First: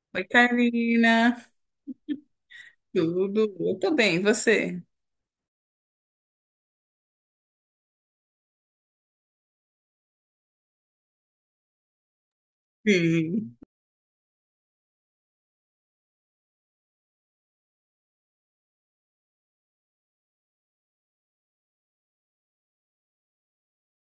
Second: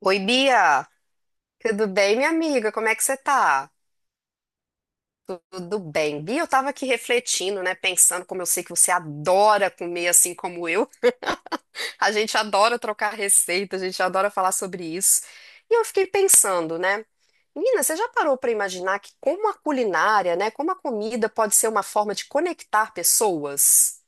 Oi, Oi, Bia, Karina. tudo bem, minha amiga? Como é que você Tudo? tá? Eu tô bem, e você? Tudo bem. Bia, eu tava aqui refletindo, né, pensando como eu sei que você adora comer assim como eu. A gente adora trocar Sim. receita, a gente adora falar sobre isso. E eu fiquei pensando, né? Menina, você já parou pra imaginar que como a culinária, né, como a comida pode ser uma forma de conectar pessoas?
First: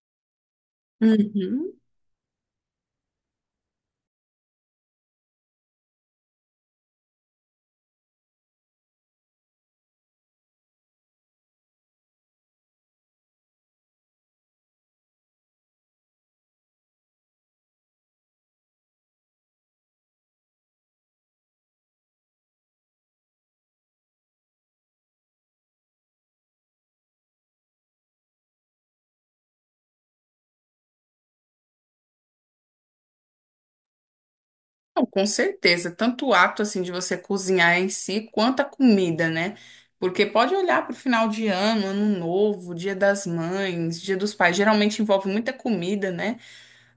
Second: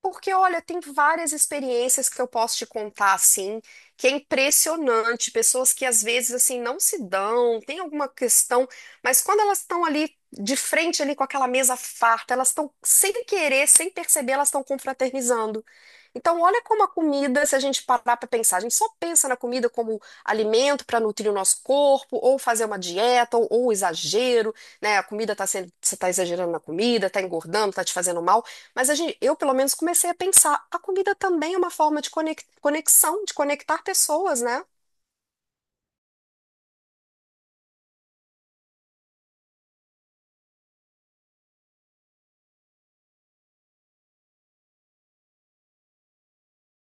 Porque, olha, tem várias Uhum. experiências que eu posso te contar, assim, que é impressionante. Pessoas que às vezes, assim, não se dão, tem alguma questão, mas quando elas estão ali de frente, ali com aquela mesa farta, elas estão, sem querer, sem perceber, elas estão confraternizando. Então, olha como a comida, se a gente parar para pensar, a gente só pensa na comida como alimento para nutrir o nosso corpo, ou fazer uma dieta, ou exagero, né? A comida tá sendo, você está exagerando na comida, está engordando, está te fazendo mal. Mas a gente, eu, pelo menos, comecei a pensar, a comida também é uma forma de conexão, de conectar pessoas, né? Não, com certeza, tanto o ato assim de você cozinhar em si, quanto a comida, né? Porque pode olhar para o final de ano, ano novo, Dia das Mães, Dia dos Pais, geralmente envolve muita comida, né?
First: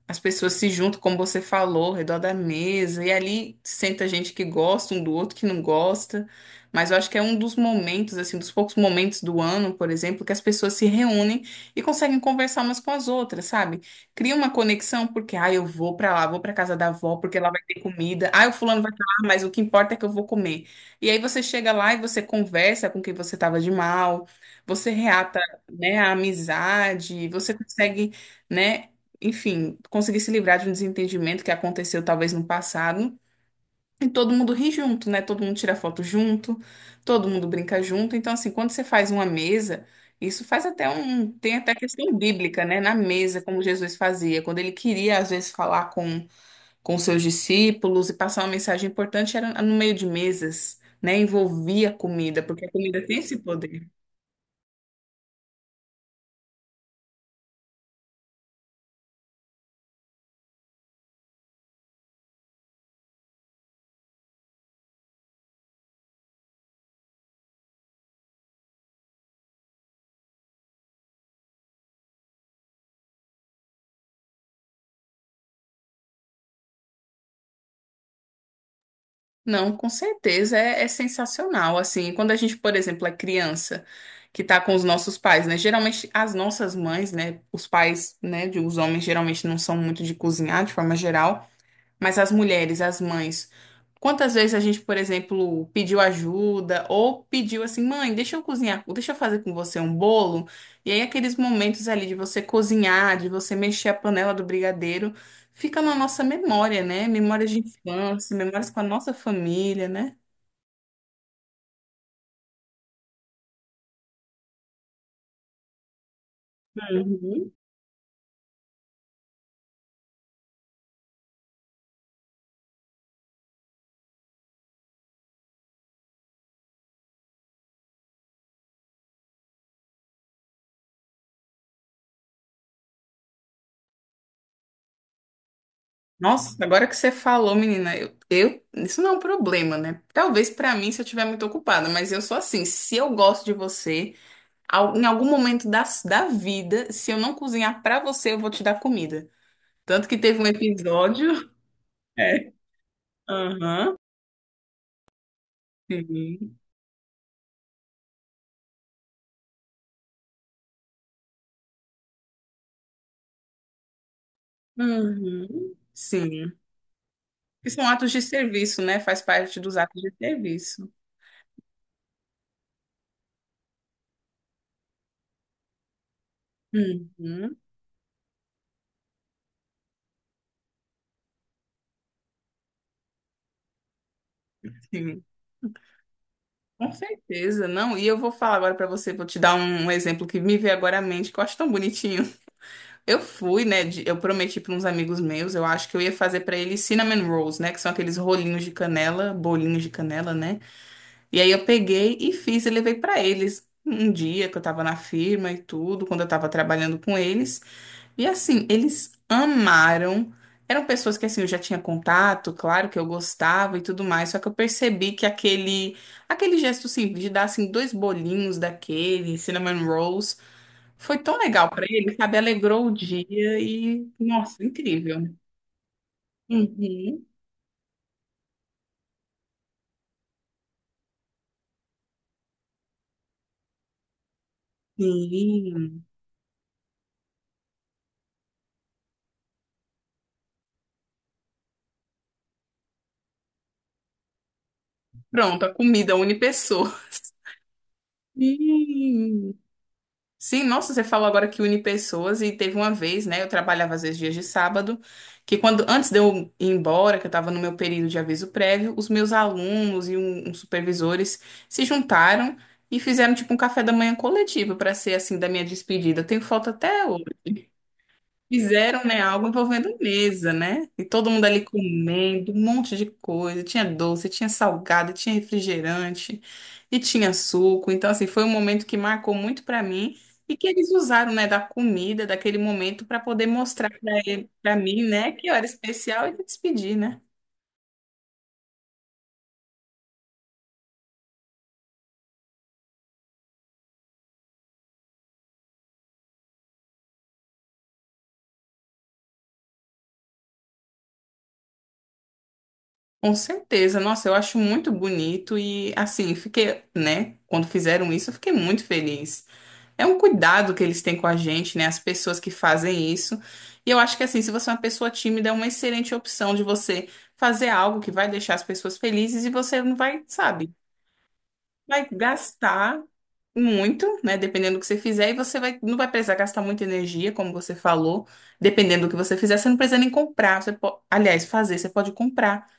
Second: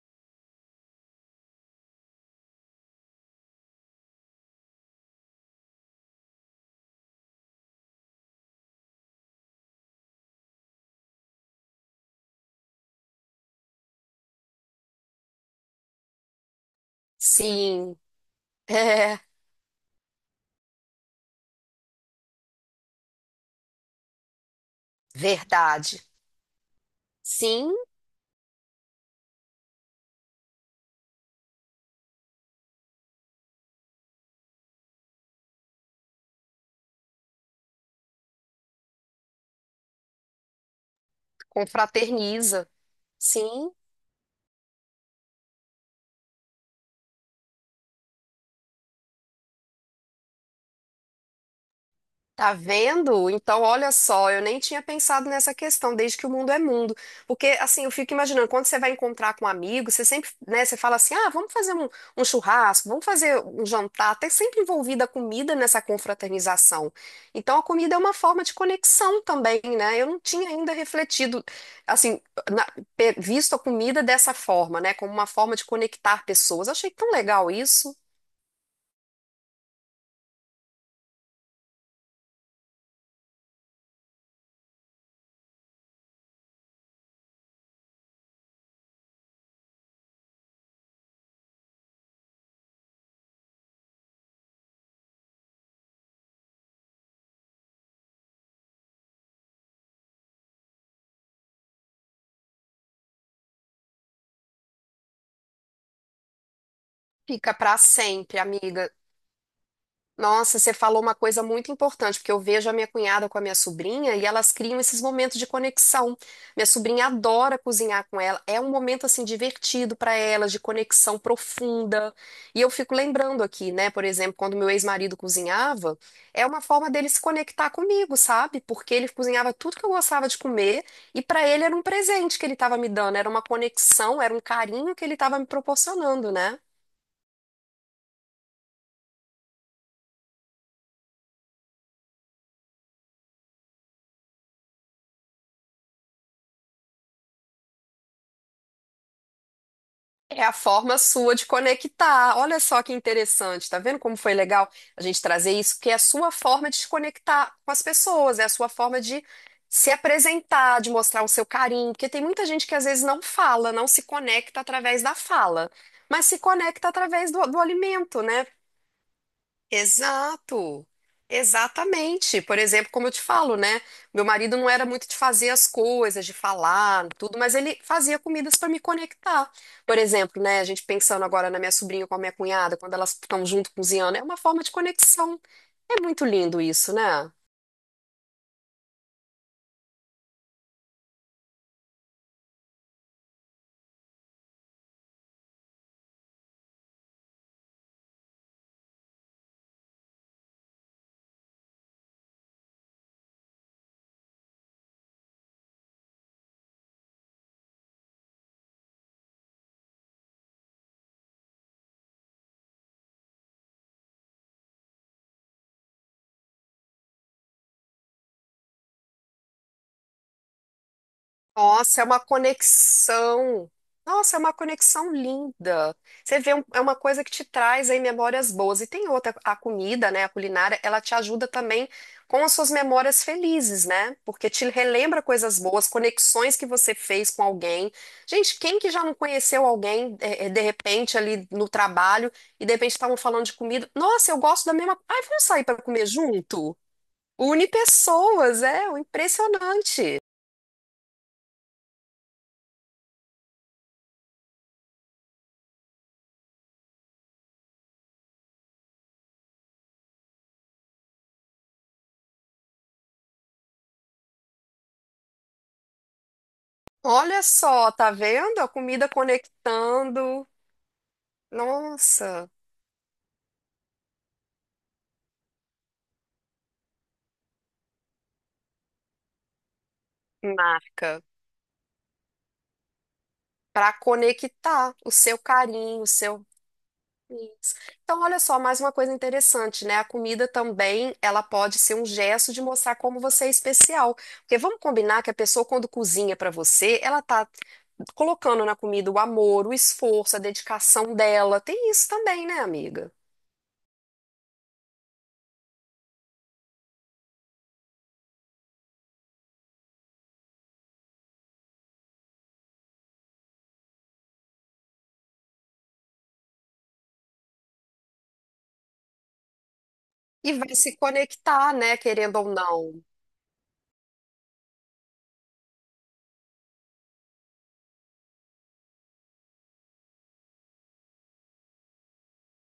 As pessoas se juntam, como você falou, ao redor da mesa, e ali senta gente que gosta um do outro, que não gosta. Mas eu acho que é um dos momentos, assim, dos poucos momentos do ano, por exemplo, que as pessoas se reúnem e conseguem conversar umas com as outras, sabe? Cria uma conexão, porque, ah, eu vou pra lá, vou pra casa da avó, porque lá vai ter Sim, comida. Ah, o fulano vai pra é lá, mas o que importa é que eu vou comer. E aí você chega lá e você conversa com quem você tava de mal, você reata, né, verdade. a amizade, você Sim, consegue, né? Enfim, conseguir se livrar de um desentendimento que aconteceu talvez no passado. E todo mundo ri junto, né? Todo mundo tira foto junto, todo mundo brinca junto. Então, assim, quando você faz uma mesa, isso faz até um. Tem até questão bíblica, confraterniza. né? Na mesa, como Sim, Jesus fazia. Quando ele queria, às vezes, falar com, seus discípulos e passar uma mensagem importante, era no meio de mesas, né? Envolvia a comida, tá porque a comida tem vendo? esse Então, poder. olha só, eu nem tinha pensado nessa questão, desde que o mundo é mundo. Porque, assim, eu fico imaginando, quando você vai encontrar com um amigo, você sempre, né, você fala assim, ah, um churrasco, vamos fazer um jantar, até sempre envolvida a comida nessa confraternização. Então, a comida é uma forma de conexão também, né? Eu não tinha ainda refletido, assim, na- visto a comida dessa forma, né, como uma forma de conectar pessoas. Achei tão legal isso. Não, com certeza é sensacional. Assim, quando a gente, por exemplo, é criança que tá com os nossos pais, né? Geralmente as nossas mães, né? Os pais, né? Os homens geralmente não são muito de cozinhar de forma geral. Mas as mulheres, as mães, quantas vezes a gente, por exemplo, pediu ajuda ou pediu assim, mãe, deixa eu cozinhar, deixa eu fazer com você um bolo. E aí aqueles momentos ali de você cozinhar, de você mexer a panela do brigadeiro, fica na nossa memória, né? Fica Memórias de pra sempre, infância, memórias com a amiga. nossa família, né? Nossa, você falou uma coisa muito importante, porque eu vejo a minha cunhada com a minha sobrinha e elas criam esses momentos de conexão. Minha sobrinha Uhum. adora cozinhar com ela, é um momento assim divertido para elas, de conexão profunda. E eu fico lembrando aqui, né, por exemplo, quando meu ex-marido cozinhava, é uma forma dele se conectar comigo, sabe? Porque ele cozinhava tudo que eu gostava de comer e para ele era um presente que ele estava me dando, era uma conexão, era um carinho que ele estava me proporcionando, né? Nossa, agora que você falou, menina, eu isso não é um problema, né? Talvez pra mim se eu estiver muito ocupada, mas eu sou assim, se eu gosto de você. Em algum momento da vida, se eu não cozinhar pra você, eu vou te dar comida. Tanto que É teve um a forma sua de episódio. conectar. É. Olha só que interessante, tá vendo Aham. como foi legal a gente trazer isso, que é a sua Sim. forma de se conectar com as pessoas, é a sua forma de se apresentar, de mostrar o seu carinho, porque tem muita gente que às vezes não fala, não se conecta através da fala, Uhum. mas se Sim. conecta através do Que são atos alimento, de né? serviço, né? Faz parte dos atos de Exato, serviço. exatamente. Por exemplo, como eu te falo, né? Meu marido não era muito de fazer as coisas, de falar, tudo, mas Uhum. ele fazia comidas para me conectar. Por exemplo, né? A gente pensando agora na minha sobrinha com a minha cunhada, quando elas estão junto cozinhando, é uma forma de Sim. conexão. É muito lindo isso, Com né? certeza, não. E eu vou falar agora pra você, vou te dar um exemplo que me veio agora à mente, que eu acho tão bonitinho. Eu fui, né? Eu prometi pra uns amigos meus, eu acho que eu ia fazer pra eles cinnamon rolls, né? Que são aqueles rolinhos de canela, bolinhos de canela, né? E aí eu peguei e fiz e levei para eles um dia que eu estava na firma e tudo, quando eu estava trabalhando com eles. E assim, eles amaram. Eram pessoas que assim eu já tinha contato, claro que eu gostava e tudo mais, só que eu percebi que aquele gesto simples de dar assim dois bolinhos daquele cinnamon rolls foi tão legal para Nossa, é uma eles, sabe? Alegrou o dia conexão. e Nossa, é uma nossa, conexão incrível. linda. Você vê, é uma coisa que Uhum. te traz aí memórias boas. E tem outra, a comida, né, a culinária, ela te ajuda também com as suas memórias felizes, né? Porque te relembra coisas boas, Sim. conexões que você fez com alguém. Gente, quem que já não conheceu alguém, de repente, ali no trabalho, e de repente estavam falando de comida? Nossa, eu gosto da mesma. Ai, vamos sair Pronto, a para comer comida une junto? pessoa. Une pessoas, é, Sim. impressionante. Sim, nossa, você falou agora que une pessoas e teve uma vez, né? Eu trabalhava às vezes dias de sábado, que quando antes de eu ir embora, que eu estava no meu período de aviso prévio, os meus alunos e uns supervisores se juntaram e fizeram tipo um café da manhã coletivo para ser assim da minha despedida. Eu tenho foto até Olha hoje. só, tá vendo? A comida Fizeram, né, algo envolvendo conectando. mesa, né? E todo mundo ali Nossa, comendo, um monte de coisa. Tinha doce, tinha salgado, tinha refrigerante e tinha suco. Então, assim, foi um momento que marcou muito pra mim e que eles marca. usaram, né, da comida, daquele momento, pra poder Para mostrar pra ele, para conectar mim, o né, seu que eu era carinho, o especial e seu. me despedir, né? Isso. Então, olha só, mais uma coisa interessante, né? A comida também, ela pode ser um gesto de mostrar como você é especial. Porque vamos combinar que a pessoa, quando cozinha para você, ela tá colocando na comida o amor, o esforço, a dedicação dela. Tem isso também, né, amiga? Com certeza. Nossa, eu acho muito bonito e, assim, fiquei, né, quando fizeram isso, eu fiquei muito feliz. É um cuidado que eles têm com a gente, né? As pessoas que fazem isso. E eu acho que assim, se você é uma pessoa tímida, é uma excelente opção de você fazer algo que vai deixar as pessoas felizes e você não vai, E sabe, vai se conectar, né, vai querendo ou gastar não. muito, né? Dependendo do que você fizer, e você vai, não vai precisar gastar muita energia, como você falou. Dependendo do que você fizer, você não precisa nem comprar. Você aliás, fazer, você pode comprar.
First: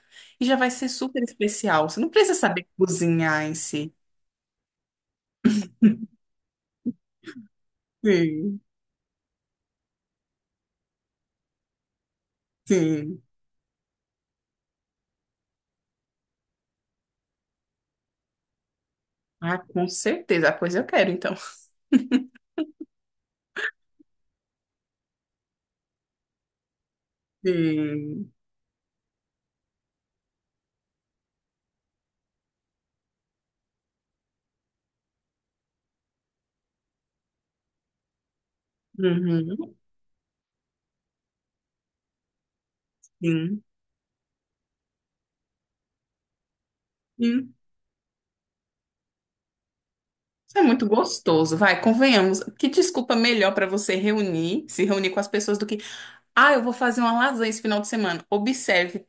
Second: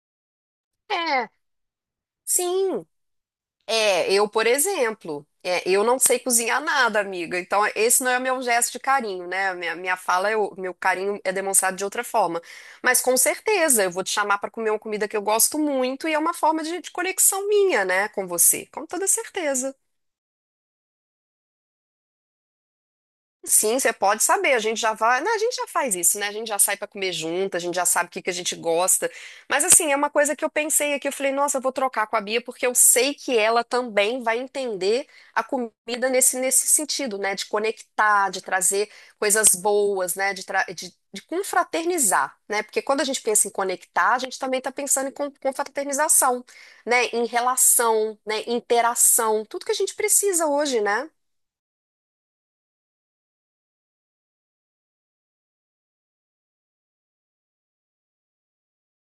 E já vai ser super É, especial. Você não precisa saber sim. cozinhar em si. É, eu, por exemplo, é, eu não sei cozinhar nada, amiga. Então, esse não é o meu Sim, gesto de carinho, né? A Minha fala, é o meu carinho é demonstrado de outra forma. Mas com sim. certeza, eu vou te chamar para comer uma comida que eu gosto muito e é uma forma de conexão minha, né, com você. Com toda Ah, certeza. com certeza. Ah, pois eu quero, então. Sim, você pode saber, a gente já vai, né, a gente já faz isso, né? A gente já sai para comer junto, a gente já sabe o que que Sim. a gente gosta. Mas assim, é uma coisa que eu pensei aqui, eu falei, nossa, eu vou trocar com a Bia porque eu sei que ela também vai entender a comida nesse sentido, né, de conectar, de trazer coisas Uhum. boas, né, de confraternizar, né? Porque quando a gente pensa em Sim. conectar, a gente também está pensando em confraternização, né, em Sim. relação, né, interação, tudo que a gente precisa Isso é hoje, muito né? gostoso, vai, convenhamos. Que desculpa melhor para você reunir, se reunir com as pessoas do que, ah, eu vou fazer uma lasanha esse final de semana. Observe,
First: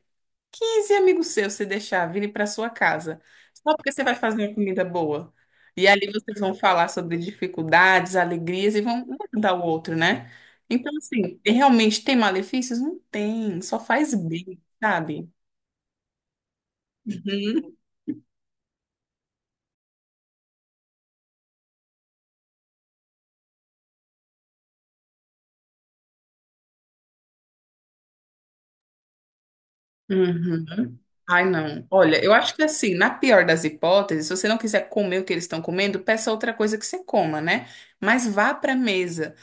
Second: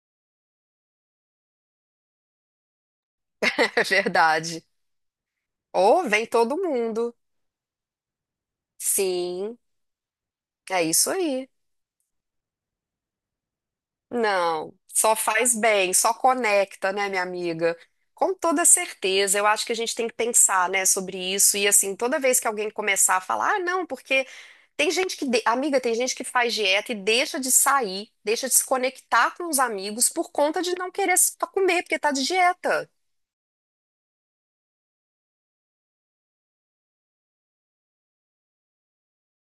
15 amigos seus se deixar virem para sua casa, só É porque você vai fazer uma verdade. comida boa. E Ou ali vem vocês vão todo falar mundo. sobre dificuldades, alegrias e vão um ajudar Sim, o outro, né? é Então, isso assim, aí. realmente tem malefícios? Não tem, só faz bem, Não, só sabe? faz bem, só conecta, né, minha amiga? Com toda certeza, eu acho que a gente tem que pensar, né, sobre isso. E assim, toda vez que alguém começar a falar, ah, não, porque tem gente que, amiga, tem gente que faz dieta e deixa de sair, deixa de se conectar com os amigos por conta Uhum. de não querer Ai, comer, não. porque tá Olha, de eu acho que dieta. assim, na pior das hipóteses, se você não quiser comer o que eles estão comendo, peça outra coisa que você coma, né? Mas vá para a mesa.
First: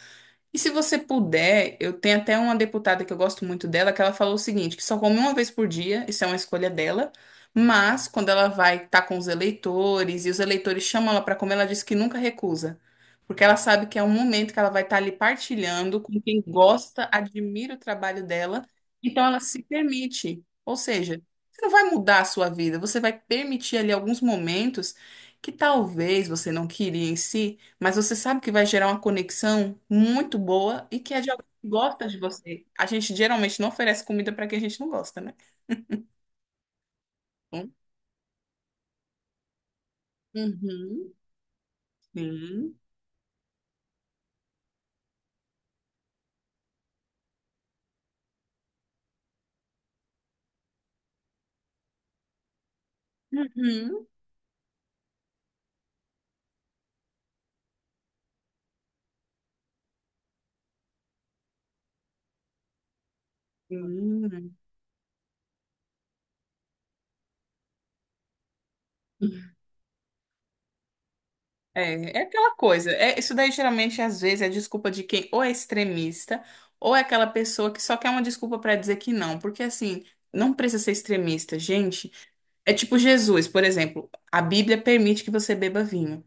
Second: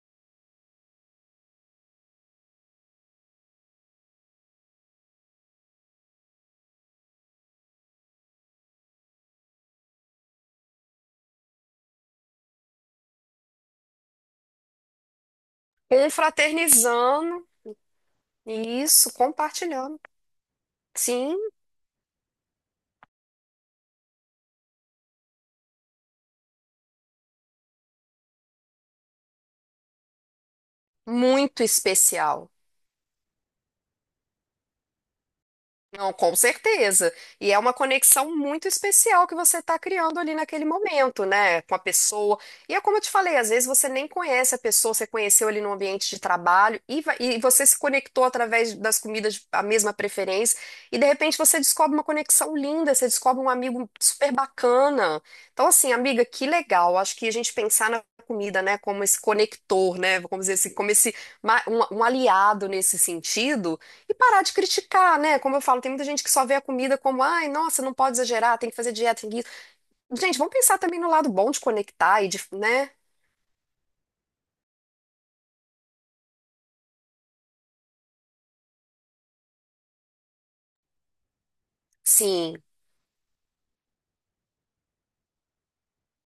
E se você puder, eu tenho até uma deputada que eu gosto muito dela, que ela falou o seguinte, que só come uma vez por dia, isso é uma escolha dela, mas quando ela vai estar com os eleitores e os eleitores chamam ela para comer, ela diz que nunca recusa, porque ela sabe que é um momento que ela vai estar ali partilhando com quem gosta, Confraternizando, admira o trabalho dela, isso, então ela se compartilhando. permite. Ou seja, Sim, você não vai mudar a sua vida, você vai permitir ali alguns momentos que talvez você não queria em si, mas você sabe que vai gerar uma conexão muito boa e que é de alguém muito que gosta de especial. você. A gente geralmente não oferece comida para quem a gente não gosta, né? Não, com certeza. E é Hum. uma conexão muito especial que você está criando ali naquele Uhum. momento, né? Com a pessoa. E Sim. é como eu te falei, às vezes você nem conhece a pessoa, você conheceu ali no ambiente de trabalho e, e você se conectou através das comidas, a mesma preferência. E de repente você descobre uma conexão linda, você descobre um amigo super bacana. Então, assim, amiga, que legal. Acho que a gente pensar na comida, né, como esse conector, né? Vamos dizer assim, como esse, um aliado nesse sentido. E Uhum. parar de Sim. criticar, né? Como eu falo, tem muita gente que só vê a comida como, ai, nossa, não pode exagerar, tem que fazer dieta, tem que... isso." Gente, vamos pensar também no lado bom de É, é conectar e de, aquela né? coisa. É, isso daí geralmente às vezes é desculpa de quem ou é extremista ou é aquela pessoa que só quer uma desculpa para dizer que não, porque assim, não precisa ser extremista, gente. Sim, É tipo Jesus, por exemplo, a Bíblia permite que você beba vinho.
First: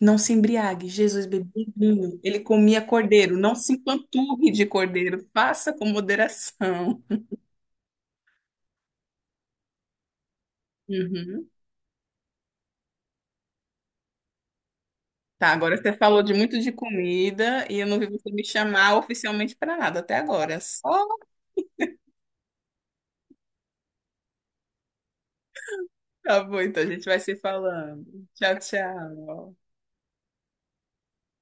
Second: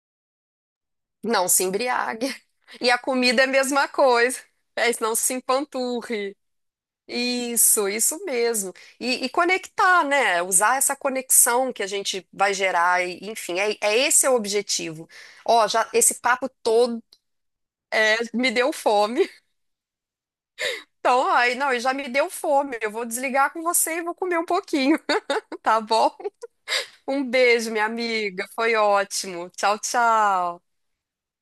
Não se embriague. Jesus não bebia se vinho. embriague. Ele comia E a cordeiro. comida é a Não se mesma coisa. empanturre de É, não cordeiro. se Faça com empanturre. moderação. Isso mesmo. E conectar, né? Usar essa Uhum. conexão que a gente vai gerar, e, enfim, é esse é o objetivo. Tá, Ó, agora já você esse falou de papo muito de todo comida e eu não vi você me me deu chamar fome. oficialmente para nada até agora. Só Então, aí, não, e já me deu fome. Eu vou desligar com você e vou comer um pouquinho, tá bom? tá bom, então a gente vai Um se beijo, minha falando. amiga. Tchau, Foi ótimo. tchau. Tchau, tchau.